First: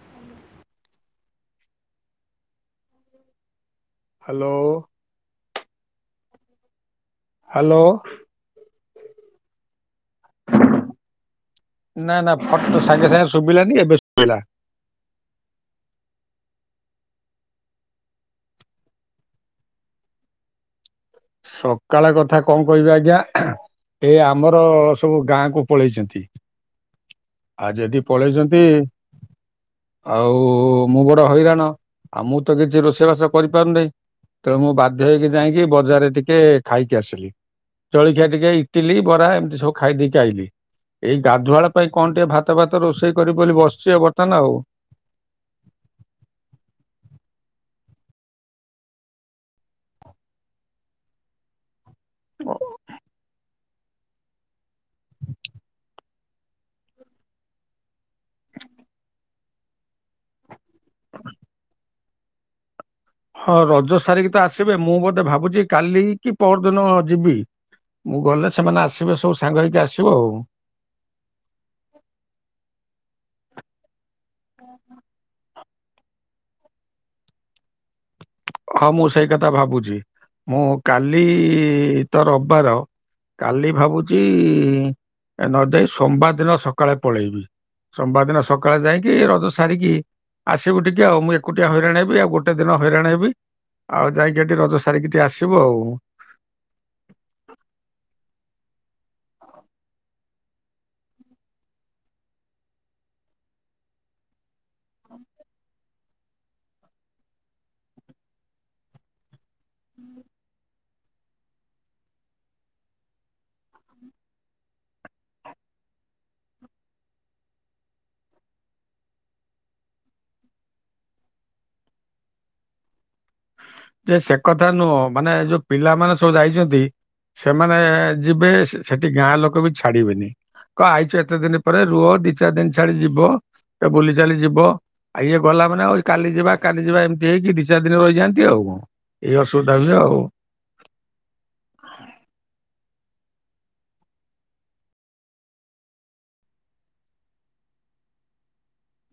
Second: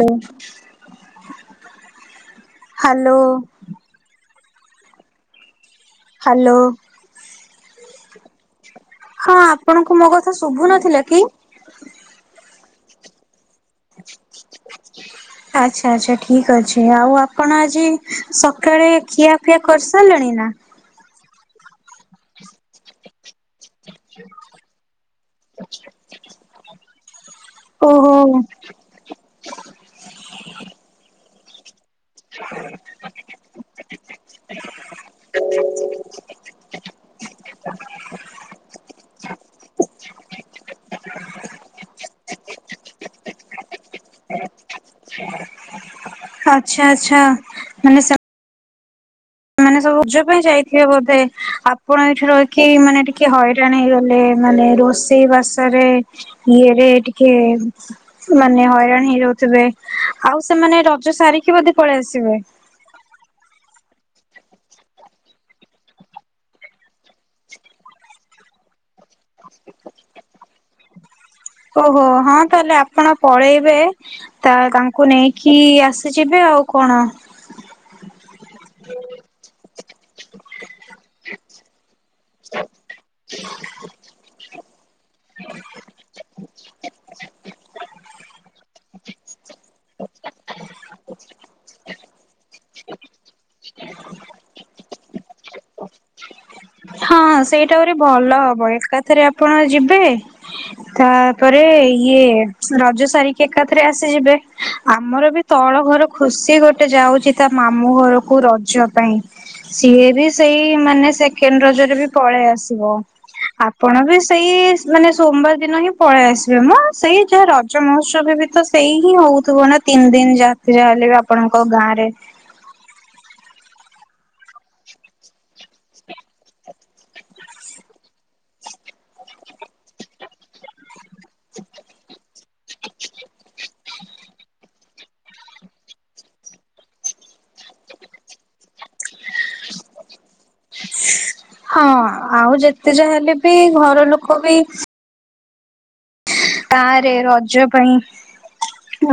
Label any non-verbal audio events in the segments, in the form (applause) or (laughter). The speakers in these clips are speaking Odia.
ଲୋ ହାଲୋ। ହ୍ୟାଲୋ। ହାଲୋ। ହାଲୋ। ହଁ ଆପଣଙ୍କୁ ମୋ କଥା ଶୁଭୁ ନଥିଲା କି? ନା ନା ଫଟ ସାଙ୍ଗେ ସାଙ୍ଗେ ଶୁଭିଲାନି ଏବେ ଶୁଭିଲା। ଆଚ୍ଛା ଆଚ୍ଛା ଠିକ୍ ଅଛି। ଆଉ ଆପଣ ଆଜି ସକାଳେ ଖିଆଫିଆ କରିସାରିଲେଣି ନା? ସକାଳ କଥା କଣ କହିବି ଆଜ୍ଞା ଏ ଆମର ସବୁ ଗାଁ କୁ ପଳେଇଛନ୍ତି। ଆ ଯଦି ଓହୋ ପଳେଇଛନ୍ତି ଆଉ ମୁଁ ବଡ ହଇରାଣ। ଆଉ ମୁଁ ତ କିଛି ରୋଷେଇବାସ କରିପାରୁନି। ତେଣୁ ମୁଁ ବାଧ୍ୟ ହେଇକି ଯାଇଁକି ବଜାରରେ ଟିକେ ଖାଇକି ଆସିଲି ଜଳଖିଆ ଟିକେ ଇଟିଲି ବରା ଏମିତି ସବୁ ଖାଇ ଦେଇେଇକି ଆଇଲିି। ଏଇ ଗାଧୁଆଳ ପାଇଁ କଣ ଟିକେ ଭାତ ଫାତ ରୋଷେଇ କରିବି ବୋଲି ବସିଛି ବର୍ତ୍ତମାନ ଆଉ। ହ ଆଛା ଆଚ୍ଛା ମାନେ ସ ମାନେ ସବୁ ପୂଜ ପାଇଁ ଯାଇଥିବେ ବୋଧେ ଆପଣ ଏଇଠି ରହିକି ମାନେ ଟିକେ ହ ଣ ହେଇଗଲେ ମାନେ ରୋଷେଇ ବାସ ରେ ଇଏରେ ଟିକେ ମାନେ ହଇରାଣ ହେଇ ରଉ ଥିବେ ଆଉ ସେମାନେ ରଜ ସାରିକି ବଧେ ପଳେଇ ଆସିବେ ହଁ ରଜ ସାରିକି ତ ଆସିବେ ମୁଁ ବୋଧେ ଭାବୁଛି କାଲି କି ପର ଦିନ ଯିବି। ମୁଁ ଗଲେ ସେମାନେ ଆସିବେ ସବୁ ସାଙ୍ଗ ହେଇକି ଆସିବୁ ଆଉ। ଓହୋ ହଁ ତାହେଲେ ଆପଣ ପଳେଇବେ। ତା ତାଙ୍କୁ ନେଇକି ଆସିଯିବେ ଆଉ କଣ। ହଁ ମୁଁ ସେଇ କଥା ଭାବୁଛି ମୁଁ କାଲି ତ ରବିବାର କାଲି ଭାବୁଛି। ନ ଯାଇ ସୋମବାର ଦିନ ସକାଳେ ପଳେଇବି ସୋମବାର ଦିନ ସକାଳେ ଯାଇକି ରଜ ସାରିକି ଆସିବୁ ଟିକେ ଆଉ ମୁଁ ଏକୁଟିଆ ହଇରାଣ ହେବି ଆଉ ଗୋଟେ ଦିନ ହଇରାଣ ହେବି। ଆଉ ଯାଇକି ଏଠି ରଜ ସାରିକି ଟିକେ ଆସିବୁ ଆଉ ହଁ ସେଇଟା ପରି ଭଲ ହବ ଏକାଥରେ ଆପଣ ଯିବେ। ତାପରେ ଇଏ ରଜ ସାରିକି ଏକାଥରେ ଆସିଯିବେ। ଆମର ବି ତଳ ଘର ଖୁସି ଗୋଟେ ଯାଉଛି ତା ମାମୁଁ ଘରକୁ ରଜ ପାଇଁ। ସିଏ ବି ସେଇ ମାନେ ସେକେଣ୍ଡ ରଜରେ ବି ପଳେଇ ଆସିବ। ଆପଣ ବି ସେଇ ମାନେ ସୋମବାର ଦିନ ହିଁ ପଳେଇ ଆସିବେ ମୁ ସେଇ ଯାହା ରଜ ମହୋତ୍ସବ ବି ତ ସେଇ ହିଁ ହଉଥିବ ନା ତିନି ଦିନ ଯହା ଯାହା ହେଲେ ବି ଆପଣଙ୍କ ଗାଁ ରେ। ଯେ ସେ କଥା ନୁହଁ ମାନେ ଯୋଉ ପିଲାମାନୋନେ ସବୁ ଯାଇଛନ୍ତି। ସେମାନେ ଯିବେ ସେଠି ଗାଁ ଲୋକ ବି ଛାଡିବେନି କ ଆଇଚ ତ ଦିନ ପରେ ରୁହ ଦି ଚାରି ଦିନ ଛାଡି ଯିବ। ବୁଲି ଚାଲି ଯିବ ଆଉ ଇଏ ଗଲା ମାନେ କାଲି ଯିବା କାଲି ଯିବା ଏମିତି ହେଇକି ଦି ଚାରି ଦିନ ର ଯାଆନ୍ତି ଆଉ କଣ ଏଇ ଅସୁବିଧା ବି ଆଉ। ହଁ ଆଉ ଯେତେ ଯା ହେଲେ ବି ଘର ଲୋକ ବି ତା ରେ ରଜ ପାଇଁ।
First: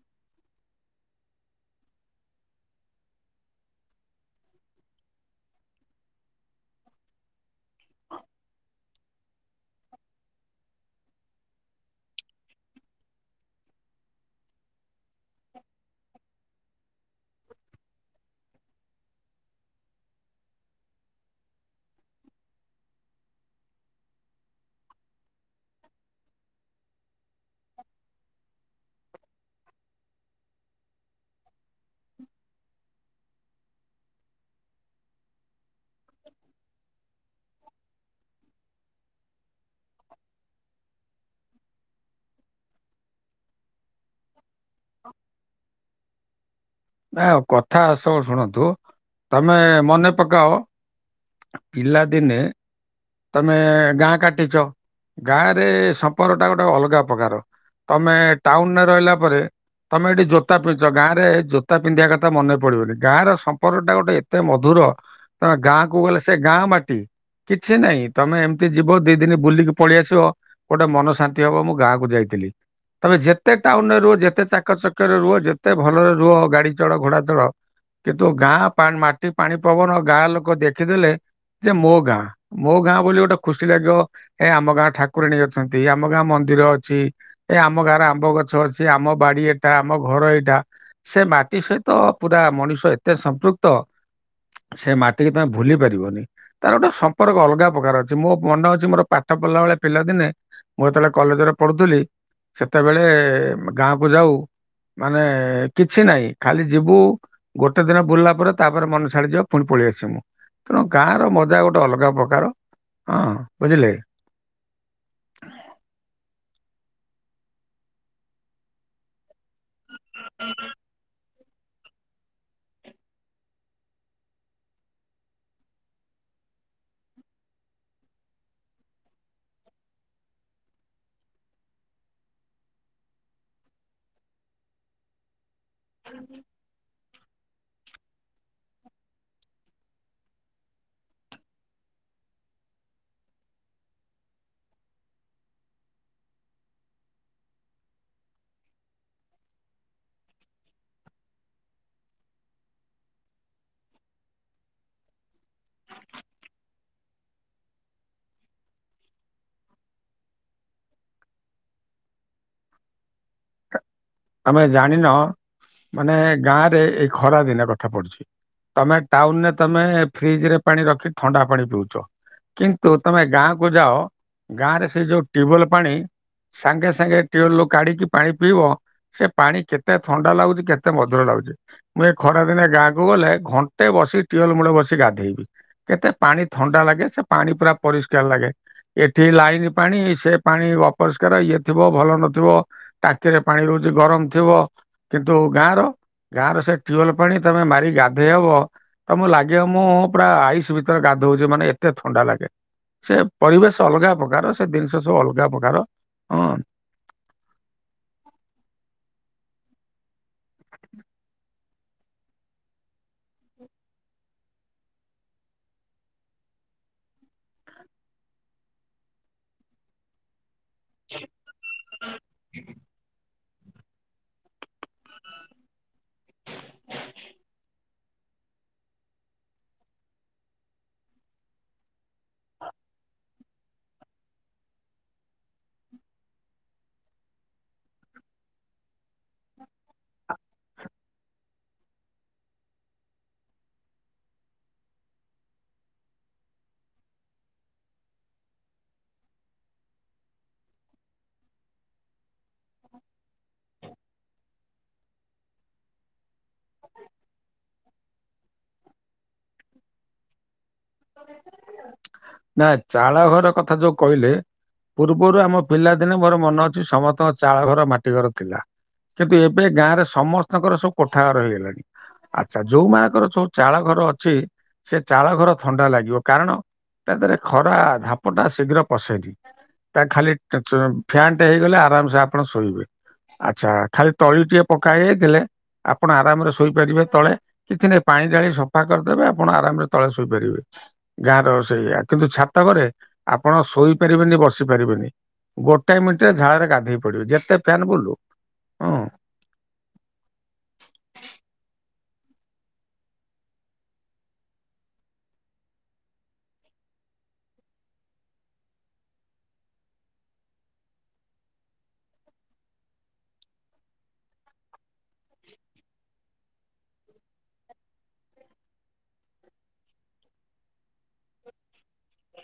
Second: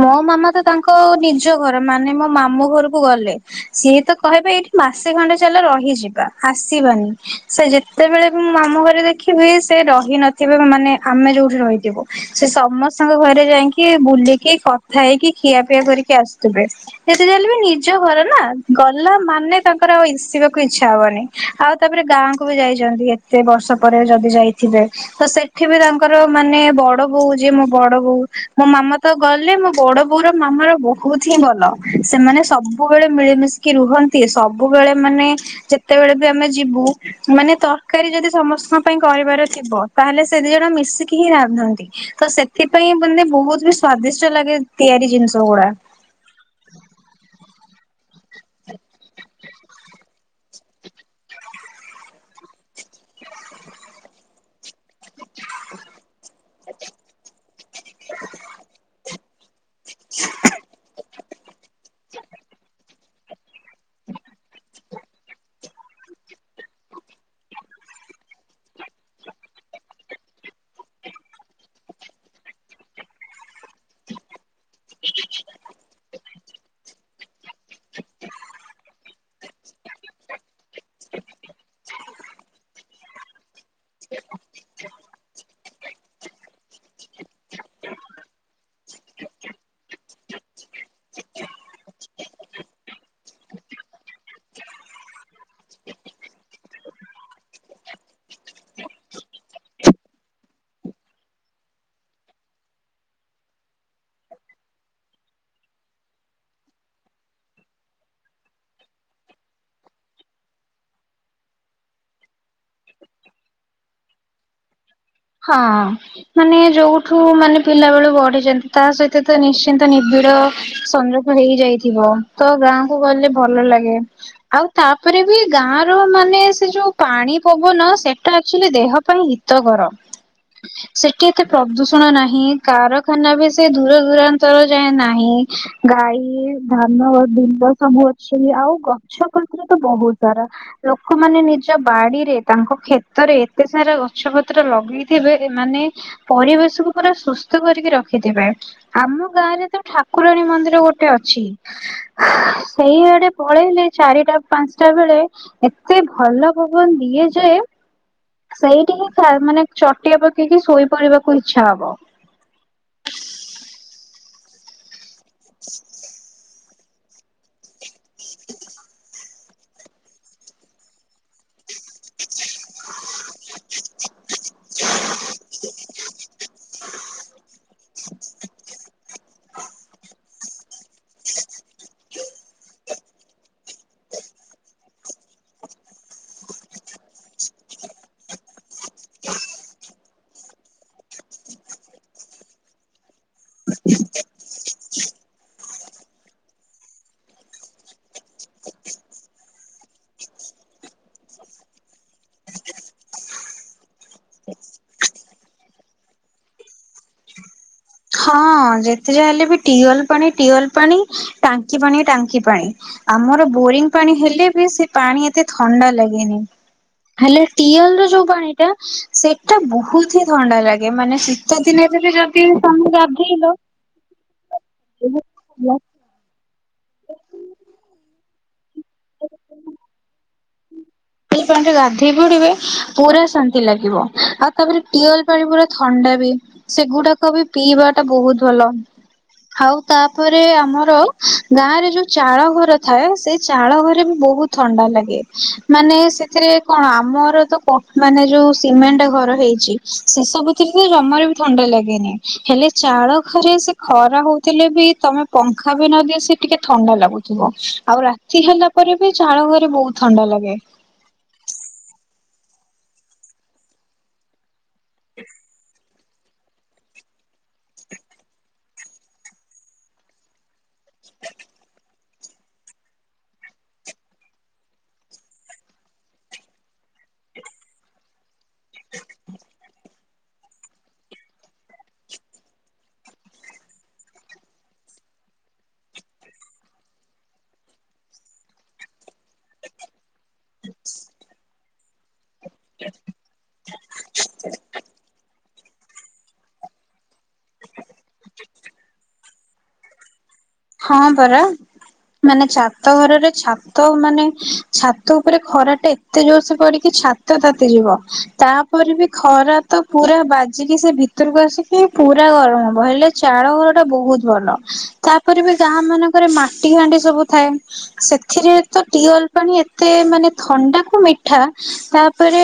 ମୋ ମାମା ତ ତାଙ୍କ ନିଜ ଘର ମାନେ ମୋ ମାମୁଁ ଘରକୁ ଗଲେ। ସିଏ ତ କହିବ ଏଇଠି ମାସେ ଖଣ୍ଡେ ଚାଲ ରହିଯିବା ଆସିବାନି ସେ ଯେ ସେତବେଳେ ବି ମୁଁ ମମୁ ଘରେ ଦେଖିବି ସେ ରହି ନଥିବେ ମାନେ ଆମେ ଯୋଉଠି ରହିଥିବୁ ସେ ସମସ୍ତଙ୍କ ଘରେ ଯାଇକି ବୁଲିକି କଥା ହେଇକି ଖିଆପିଆ କରିକି ଆସୁଥିବେ। ସେତେ ଜଳେ ବି ନିଜ ଘର ନା ଗଲା ମାନେ ତାଙ୍କର ଆଉ ସିବାକୁ ଇଚ୍ଛା ହବନି। ଆଉ ତାପରେ ଗାଁକୁ ବି ଯାଇଛନ୍ତି ଏତେ ବର୍ଷ ପରେ ଯଦି ଯାଇଥିବେ ତ ସେଠି ବି ତାଙ୍କର ମାନେ ବ ବଡ ବୋଉ ଯେ ମୋ ବଡ ବୋଉ ମୋ ମାମା ତ ଗଲେ ମୋ ବଡ ବୋଉର ମାମା ର ବ ବହୁତ ହିଁ ଭଲ ସେମାନେ ସବୁବେଳେ ମିଳିମିଶିକି ରୁହନ୍ତି ସବୁବେଳେ ମାନେ ଯେତେବେଳେ ବି ଆମେ ଯିବୁ ମାନେ ତରକାରୀ ଯଦି ସମସ୍ତଙ୍କ ପାଇଁ କରିବାର ଥିବ ତାହେଲେ ସେ ଦି ଜଣ ମିଶିକି ହିଁ ରାନ୍ଧନ୍ତି। ତ ସେଥିପାଇଁ ମାନେ ବହୁତ ବି ସ୍ଵାଦିଷ୍ଟ ଲାଗେ ତିଆରି ଜିନିଷ ଗୁଡା ନା ଆଉ କଥା ସବୁ ଶୁଣନ୍ତୁ ତମେ ମନେ ପକାଅ ପିଲା ଦିନେ ତମେ ଗାଁ କାଟିଛ ଗାଁରେ ସମ୍ପର୍କ ଟା ଗୋଟେ ଅଲଗା ପ୍ରକାର ତମେ ଟାଉନରେ ରହିଲା ପରେ ତମେ ଏଇଠି ଜୋତା ପିନ୍ଧ ଗାଁରେୋତା ପିନ୍ଧିବା କଥା ମନେ ପଡିବନି ଗାଁର ସମ୍ପର୍କ ଟା ଗୋଟେ ଏତେ ମଧୁର ତମେ ଗାଁ କ ଗଲେ ସେ ଗାଁ ମାଟି କିଛି ନାଇଁ ତମେ ଏମିତି ଯିବ ଦି ଦିନ ବୁଲିକି ପଳେଇ ଆସିବ। ଗୋଟେ ମନ ଶାନ୍ତି ହବ ମୁଁ ଗାଁକୁୁ ଯାଇଥିଲି ତାମେ ଯେତେ ଟାଉନରେ ରୁ ଯେତେ ଚା ଏକ ଚକ ରୁହ ଯେତେ ଭଲରେ ରୁହ ଗାଡି ଚ ଘୋଡ଼ା ଚଡ କିନ୍ତୁ ଗାଁ ମାଟି ପାଣି ପବନ ଗାଁ ଲୋକ ଦେଖ ଦେଖିଦେଲେ ଯେ ମୋ ଗାଁ ମୋ ଗାଁ ବୋଲି ଗୋଟେ ଖୁସି ଲାଗିବ ଏ ଆମ ଗାଁ ଠାକ କୁରାଣୀ ଅଛନ୍ତି ଆମ ଗାଁ ମନ୍ଦିର ଅଛି ଏ ଆମ ଗାଁରେ ଆମ୍ବ ଗଛ ଅଛି ଆମ ବାଡି ଏଟା ଆମ ଘର ଏଇଟା ସେ ମାଟି ସହିତ ପୁରା ମଣିଷ ଏତେ ସମ୍ପୃକ୍ ତ ସେ ମାଟିିକି ତମେ ଭୁଲି ପାରିବନି ତାର ଗୋଟେ ସ ମ୍ପର୍କ ଅଲଗା ପ୍ରକାର ଅଛି ମୋ ମନେ ଅଛି ମୋର ପାଠ ପଢିଲା ବେଳେ ପିଲାଦିନେ ମୁଁ ଯେତେବେଳେ କଲେଜରେ ପଢୁଥିଲି ସେତେବେଳେ ଗାଁ କୁ ଯାଉ ମାନେ କିଛି ନହିଁ ଖାଲି ଯିବୁ ଗୋଟେ ଦିନ ବୁଲିଲା ପରେ ତାପରେ ମନେ ଛାଡିଯିବ ପୁଣି ପଳେଇ ଆସିବୁ ତେଣୁ ଗାଁ ମଜା ଗୋଟେ ଅଲଗା ପ୍ରକାର ହଁ ବୁଝିଲେ। ହଁ ମାନେ ଯୋଉଠୁ ମାନେ ପିଲାବେଳୁ ବଢିଛନ୍ତି ତା ସହିତ ତ ନିଶ୍ଚିନ୍ତ ନିିବିଡ଼ ସଂଯ ହେଇଯାଇଥିବ ତ ଗାଁକୁ ଗଲେ ଭଲ ଲାଗେ। ଆଉ ତାପରେ ବି ଗାଁ ର ମାନେ ସେ ଯୋଉ ପାଣି ପବନ ସେଟା ଆଚୁଆଲି ଦେହ ପାଇଁ ହିତକର ସେଠି ଏତେ ପ୍ରଦୂଷଣ ନାହିଁ କାରଖାନା ବି ସେ ଦୂର ଦୂରାନ୍ତର ଯାଏ ନାହିଁ। ଗାଈ ଧାନ ବିଣ୍ଡ ସମୂ ସେଇ ଆଉ ଗଛ କତରେ ତ ବହୁତ ସାରା। ଲୋକମାନେ ନିଜ ବାଡିରେ ତାଙ୍କ କ୍ଷେତରେ ଏତେ ସାରା ଗଛ ପତ୍ର ଲଗ ଥିବେ ମାନେ ପରିବେଶକୁୁ ପୁରା ସୁସ୍ଥ କରିକି ରଖିଥିବେ। ଆମ ଗାଁରେ ତ ଠାକୁରାଣୀ ମନ୍ଦିର ଗୋଟେ ଅଛି। ସେଇଆଡେ ପଳେଇଲେ ଚାରିଟା ପାଞ୍ଚଟା ବେଳେ ଏତେ ଭଲ ପବନ ଦିଏ ଯେ ସେଇଠି ହିଁ ସାରେ ମାନେ ଚଟିଆ ପକେଇକି ଶୋଇପଡିବାକୁ ଇଚ୍ଛା ହବ। ତମେ ଜାଣିନ ମାନେ ଗାଁ ରେ ଏଇ ଖରା ଦିନ କଥା ପଢୁଛି ତମେ ଟାଉନ ରେ ତମ ଫ୍ରିଜ ରେ ପାଣି ରଖି ଥଣ୍ଡା ପାଣି ପିଉଛ କିନ୍ତୁ ତମେ ଗାଁ କୁ ଯାଅ ଗାଁ ରେ ସେ ଯୋଉ ଟ୍ୟୁବଲ ପାଣି ସାଙ୍ଗେ ସାଙ୍ଗେ ଟ୍ୟୁବଲୁ କାଢ଼ିକି ପାଣି ପିଇବ ସେ ପାଣି କେତେ ଥଣ୍ଡା ଲାଗୁଛି କେତେ ମଧୁର ଲାଗୁଛି ମୁଁ ଏ ଖରା ଦିନେ ଗାଁକୁ ଗଲେ ଘ ଆଗେ ବସି ଟିୱେଲ ମୂଳ ବସି ଗାଧେଇବି। କେତେ ପାଣି ଥଣ୍ଡା ଲାଗେ ସେ ପାଣି ପୁରା ପରିଷ୍କାର ଲାଗେ। ଏଠି ଲାଇନ୍ ପାଣି ସେ ପାଣି ଅପରିଷ୍କାର ଇଏ ଥିବ ଭଲ ନଥିବ ଟାଙ୍କିରେ ପାଣି ରହୁଛି ଗରମ ଥିବ କିନ୍ତୁ ଗାଁର ଗାଁରେ ସେ ଟ୍ୟୁଲ ପାଣି ତମେ ମାରି ଗାଧେଇ ହବ ତ ମୁଁ ଲାଗିବ ମୁଁ ପୁରା ଆଇସ ଭିତରେ ଗାଧଉଛି ମାନେ ଏତେ ଥଣ୍ଡା ଲାଗେ। ସେ ପରିବେଶ ଅଲଗା ପ୍ରକାର ସେ ଜିନିଷ ସବୁ ଅଲଗା ପ୍ରକାର ହଁ। ହଁ ଯେତେ ଯାହା ହେଲେ ବି ଟିୱେଲ ପାଣି ଟିୱେଲ୍ ପାଣି ଟାଙ୍କି ପାଣି ଟାଙ୍କି ପାଣି। ଆମର ବୋରିଂ ପାଣି ହେଲେ ବି ସେ ପାଣି ଏତେ ଥଣ୍ଡା ଲାଗେନି। ହେଲେ ଟିୱଲ ର ଯୋଉ ପାଣି ଟା ସେଇଟା ବହୁତ ହି ଥଣ୍ଡା ଲାଗେ। ଏ ମାନେ ଶୀତ ଦିନେ ଦେଲେ ଯଦି (inaudible) ଟିୱେଲ୍ ପାଣିରେ ଗାଧୋଇ ପୁଡିବେ ପୁରା ଶାନ୍ତି ଲାଗିବ ଆଉ ତାପରେ ଟିୱେଲ ପାଣି ପୁରା ଥଣ୍ଡା ବି। ସେଗୁଡାକ ବି ପିଇବା ଟା ବହୁତ ଭଲ। ଆଉ ତାପରେ ଆମର ଗାଁ ରେ ଯୋଉ ଚାଳ ଘର ଥାଏ ସେଇ ଚାଳ ଘରେ ବି ବହୁତ ଥଣ୍ଡା ଲାଗେ ମାନେ ସେଥିରେ କଣ ଆମର ତ ମାନେ ଯୋଉ ସିମେଣ୍ଟ ଘର ହେଇଛି ସେ ସବୁ ସେଥି ତ ଜମାରେ ବି ଥଣ୍ଡା ଲାଗେନି ହେଲେ ଚାଳ ଘରେ ସେ ଖରା ହଉଥିଲେ ବି ତମେ ପଙ୍ଖା ବି ନଦିଏ ସି ଟିକେ ଥଣ୍ଡା ଲାଗୁଥିବ ଆଉ ରା ତି ହେଲା ପରେ ବି ଚାଳ ଘରେ ବହୁତ ଥଣ୍ଡା ଲାଗେ। ନା ଚାଳ ଘର କଥା ଯୋଉ କହିଲେ ପୂର୍ବରୁ ଆମ ପିଲା ଦିନେ ମୋର ମନେ ଅଛି ସମସ୍ତଙ୍କ ଚାଳ ଘର ମାଟି ଘର ଥିଲା କିନ୍ତୁ ଏବେ ଗାଁରେ ସମସ୍ତ ତାଙ୍କର ସବୁ କୋଠା ଘର ହେଇଗଲାଣି। ଆଛା ଯୋଉ ମାଙ୍କର ଯୋଉ ଚାଳ ଘର ଅଛି ସେ ଚାଳ ଘର ଥଣ୍ଡା ଲାଗିବ କାରଣ ତା ଦେହରେ ଖରା ଧାପ ଟା ଶୀଘ୍ର ପଶେନି। ତା ଖାଲି ଫ୍ୟାନଟେ ହେଇଗଲେ ଆରାମସେ ଆପଣ ଶୋଇବେ। ଆଚ୍ଛା ଖାଲି ତଳି ଟିକେ ପକା ହେଇଯାଇଥିଲେ ଆପଣ ଆରାମରେ ଶୋଇପାରିବେ ତଳେ। କିଛି ନାହିଁ ପାଣି ଡାଳି ସଫା କରିଦେବେ ଆପଣ ଆରାମରେ ତଳେ ଶୋ ଇ ପାରିବେ ଗାଁ ର ସେଇଆ କିନ୍ତୁ ଛାତ ତ ଘରେ ଆପଣ ଶୋଇପାରିବେନି ବସି ପାରିବେନି। ଗୋଟାଏ ମିନିଟରେ ଝାଳରେ ଗାଧେଇ ପଡିବେ ଯେତେ ଫ୍ୟାନ ବୁଲୁ ହୁଁ। ହଁ ପରା। ମାନେ ଛାତ ଘରରେ ଛାତ ମାନେ ଛାତ ଉପରେ ଖରା ଟେ ଏତେ ଯୋର୍ ସେ ପଡିକି ଛାତ ତାତି ଯିବ। ତାପରେ ବି ଖରା ତ ପୁରା ବାଜିକି ସେ ଭିତ୍ ତରକୁ ଆସିକି ପୁରା ଗରମ ହବ, ହେଲେ ଚାଳ ଘର ଟା ବହୁତ ଭଲ। ତା ଉପରେ ବି ଗାଁ ମାନଙ୍କରେ ମାଟି ହାଣ୍ଡି ସବୁ ଥାଏ। ସେଥିରେ ତ ଟିୱଲ ପାଣି ଏତେ ମାନେ ଥଣ୍ଡାକୁ ମିଠା ତାପରେ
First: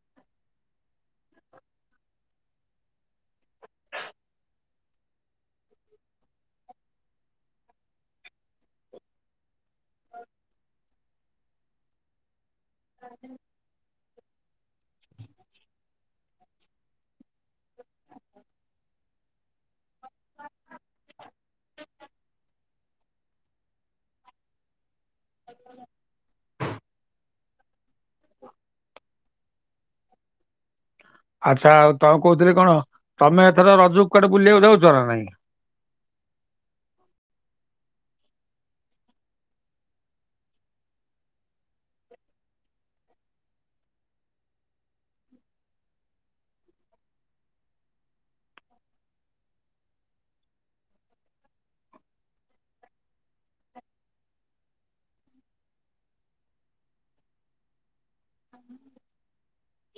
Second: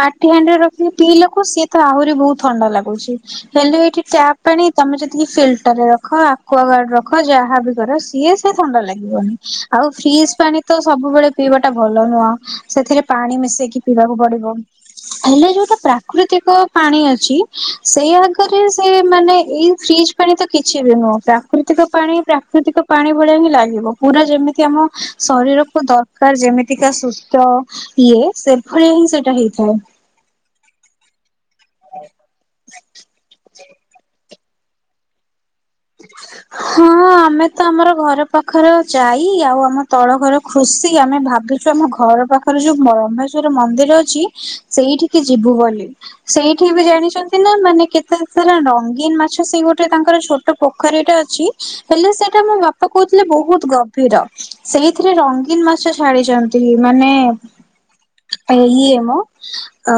ମାଟି ହାଣ୍ଡିରେ ରଖିକି ପିଇଲାକୁ ସିଏ ତ ଆହୁରି ବହୁତ ଥଣ୍ଡା ଲାଗୁଚି। ହେଲେ ଏଇଠି ଟ୍ୟାପ୍ ପାଣି ତମେ ଯଦି ଫିଲ୍ଟରରେ ରଖ ଆକ୍ୱାଗାର୍ଡ ରଖ ଖ ଯାହା ବି କର ସିଏ ସେ ଥଣ୍ଡା ଲାଗିବନି ଆଉ ଫ୍ରିଜ ପାଣି ତ ସବୁବେଳେ ପିଇବାଟା ଭଲ ନୁହଁ ସେଥିରେ ପାଣି ମିଶେଇକି ପିଇବାକୁ ପଡିବ। ହେଲେ ଯୋଉଟା ପ୍ରାକୃତିକ ପାଣି ଅଛି ସେଇ ଆଗରେ ସେ ମାନେ ଏଇ ଫ୍ରିଜ ପାଣି ତ କିଛି ବି ନୁହଁ ପ୍ରାକୃ ତିକ ପାଣି ପ୍ରାକୃତିକ ପାଣି ଭଳିଆ ହିଁ ଲାଗିବ। ପୁରା ଯେମିତି ଆମ ଶରୀରକୁୁ ଦରକାର ଯେମିତିକା ସୁସ୍ଥ ଇଏ ସେଭଳିଆ ହିଁ ସେଇଟା ହେଇଥାଏ। ଆଚ୍ଛା ଆଉ ତ କହୁଥିଲି କଣ ତମେ ଏଥର ରଜ କୁଆଡେ ବୁଲିବାକୁ ଯାଉଚ ନା ନାଇଁ? (inaudible) ହଁ ଆମେ ତ ଆମର ଘର ପାଖର ଜାଇ ଆଉ ଆମ ତଳ ଘର ଖୁସି ଆମେ ଭାବି ଚୁ ଆମ ଘର ପାଖରେ ଯୋଉ ବ୍ରହ୍ମେଶ୍ଵର ମନ୍ଦିର ଅଛି ସେଇଠିକି ଯିବୁ ବୋଲି। ସେଇଠି ବି ଜାଣିଚନ୍ତି ନା ମାନେ କେତେ ସାରା ରଙ୍ଗୀନ ମାଛ ସେଇ ଗୋଟେ ତାଙ୍କର ଛୋଟ ଟ ପୋଖରୀ ଟା ଅଛି ହେଲେ ସେଇଟା ମୋ ବାପା କହୁଥିଲେ ବହୁତ ଗଭୀର। ସେଇଥିରେ ରଙ୍ଗୀନ ମାଛ ଛାଡିଚନ୍ତି ମାନେ ଏ ଇଏ ମ ଆ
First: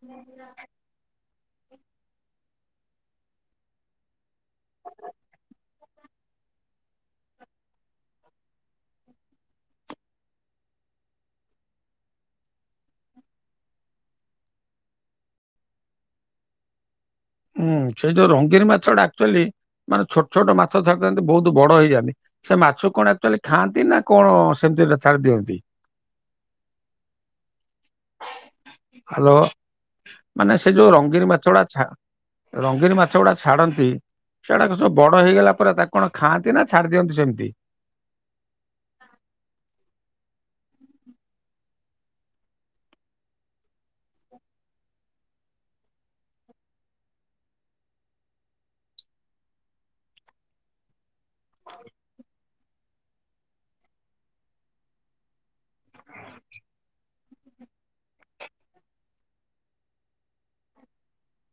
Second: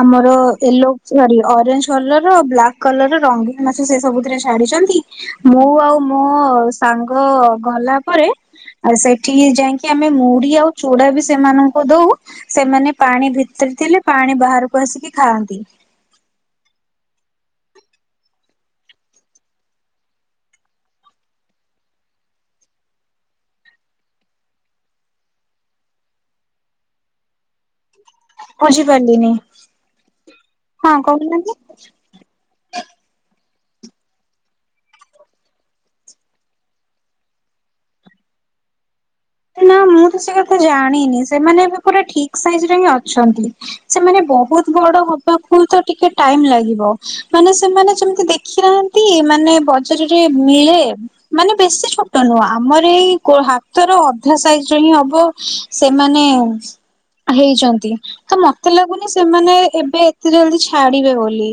ଆମର ୟେଲୋ ସରି ଅରେଞ୍ଜ କଲରର ବ୍ଲାକ୍ କଲରର ରଙ୍ଗୀନ ମାଛ ସେ ସବୁ ଛାଡିଚନ୍ତି ମୁଁ ଆଉ ମୋ ସାଙ୍ଗ ଗଲା ପରେ ଆଉ ସେଠି କି ଯାଇକି ଆମେ ମୁଢି ଆଉ ଚୁଡା ବି ସେମାନଙ୍କୁ ଦଉ। ସେମାନେ ପାଣି ଭିତରେ ଥିଲେ ପାଣି ବାହାରକୁ ଆସିକି ଖାଆନ୍ତି। ଉଁ ସେଇ ଯୋଉ ରଙ୍ଗୀନ ମାଛଟା ଆକ୍ଚୁଆଲି ମାନେ ଥାଆନ୍ତି ଛୋଟ ମାଛ ଥାଆନ୍ତି ବହୁତ ବଡ ହେଇଯାନ୍ତି। ସେ ମାଛକୁ କଣ ଆକ୍ଚୁଆଲି ଖାଆନ୍ତି ନା କଣ ସେମିତି ଆକା ଛାଡ଼ି ଦିଅନ୍ତି? (inaudible) ବୁଝିପାରିଲିନି ହ୍ୟାଲୋ ମାନେ ସେ ଯୋଉ ହଁ ରଙ୍ଗିନ କହୁ ନାହାନ୍ତି। ମାଛଗୁଡା ଛା ରଙ୍ଗୀନ ମାଛ ଗୁଡାକ ଛାଡନ୍ତି। ସେଇ ଗୁଡାକ ସବୁ ବଡ ହେଇଗଲା ପରେ ତାକୁ କଣ ଖାଆନ୍ତି ନା ଛାଡି ଦିଅନ୍ତି ସେମିତି? ନା ମୁଁ ତ ସେ କଥା ଜାଣିନି। ସେମାନେ ଏବେ ପୁରା ଠିକ ସାଇଜ ରେ ହିଁ ଅଛନ୍ତି। ସେମାନେ ବହୁତ ବଡ ହବାକୁ ତ ଟିକେ ଟାଇମ ଲାଗିବ। ମାନେ ସେମାନେ ଯେମିତି ଦେଖିନାହାନ୍ତି ତି ମାନେ ବଜାରରେ ମିଳେ। ମାନେ ବେଶୀ ଛୋଟ ନୁହଁ ଆମର ଏଇ ହାତର ଅଧ ସାଇଜ ହିଁ ହବ ସେମାନେ ହେଇଚନ୍ତି। ତ ମତେ ଲାଗୁନି ସେମାନେ ଏବେ ଏତେ ଜଲଦି ଛାଡିବେ ବୋଲି।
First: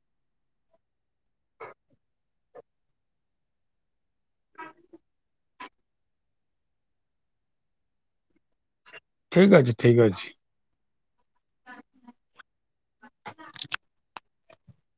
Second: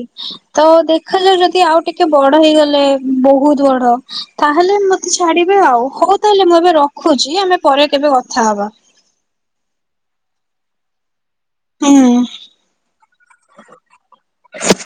ତ ଦେଖାଯାଉ ଯଦି ଆଉ ଟିକେ ବଡ ହେଇଗଲେ ବହୁତ ବଡ ତାହେଲେ ବୋଧେ ଛାଡିବେ ଆଉ ହଉ ତାହେଲେ ମୁଁ ଏବେ ରଖୁଚି ଆମେ ପରେ କେବେ କଥା ହବା। ଠିକ ଅଛି ଠିକ୍ ଅଛି। ହୁଁ।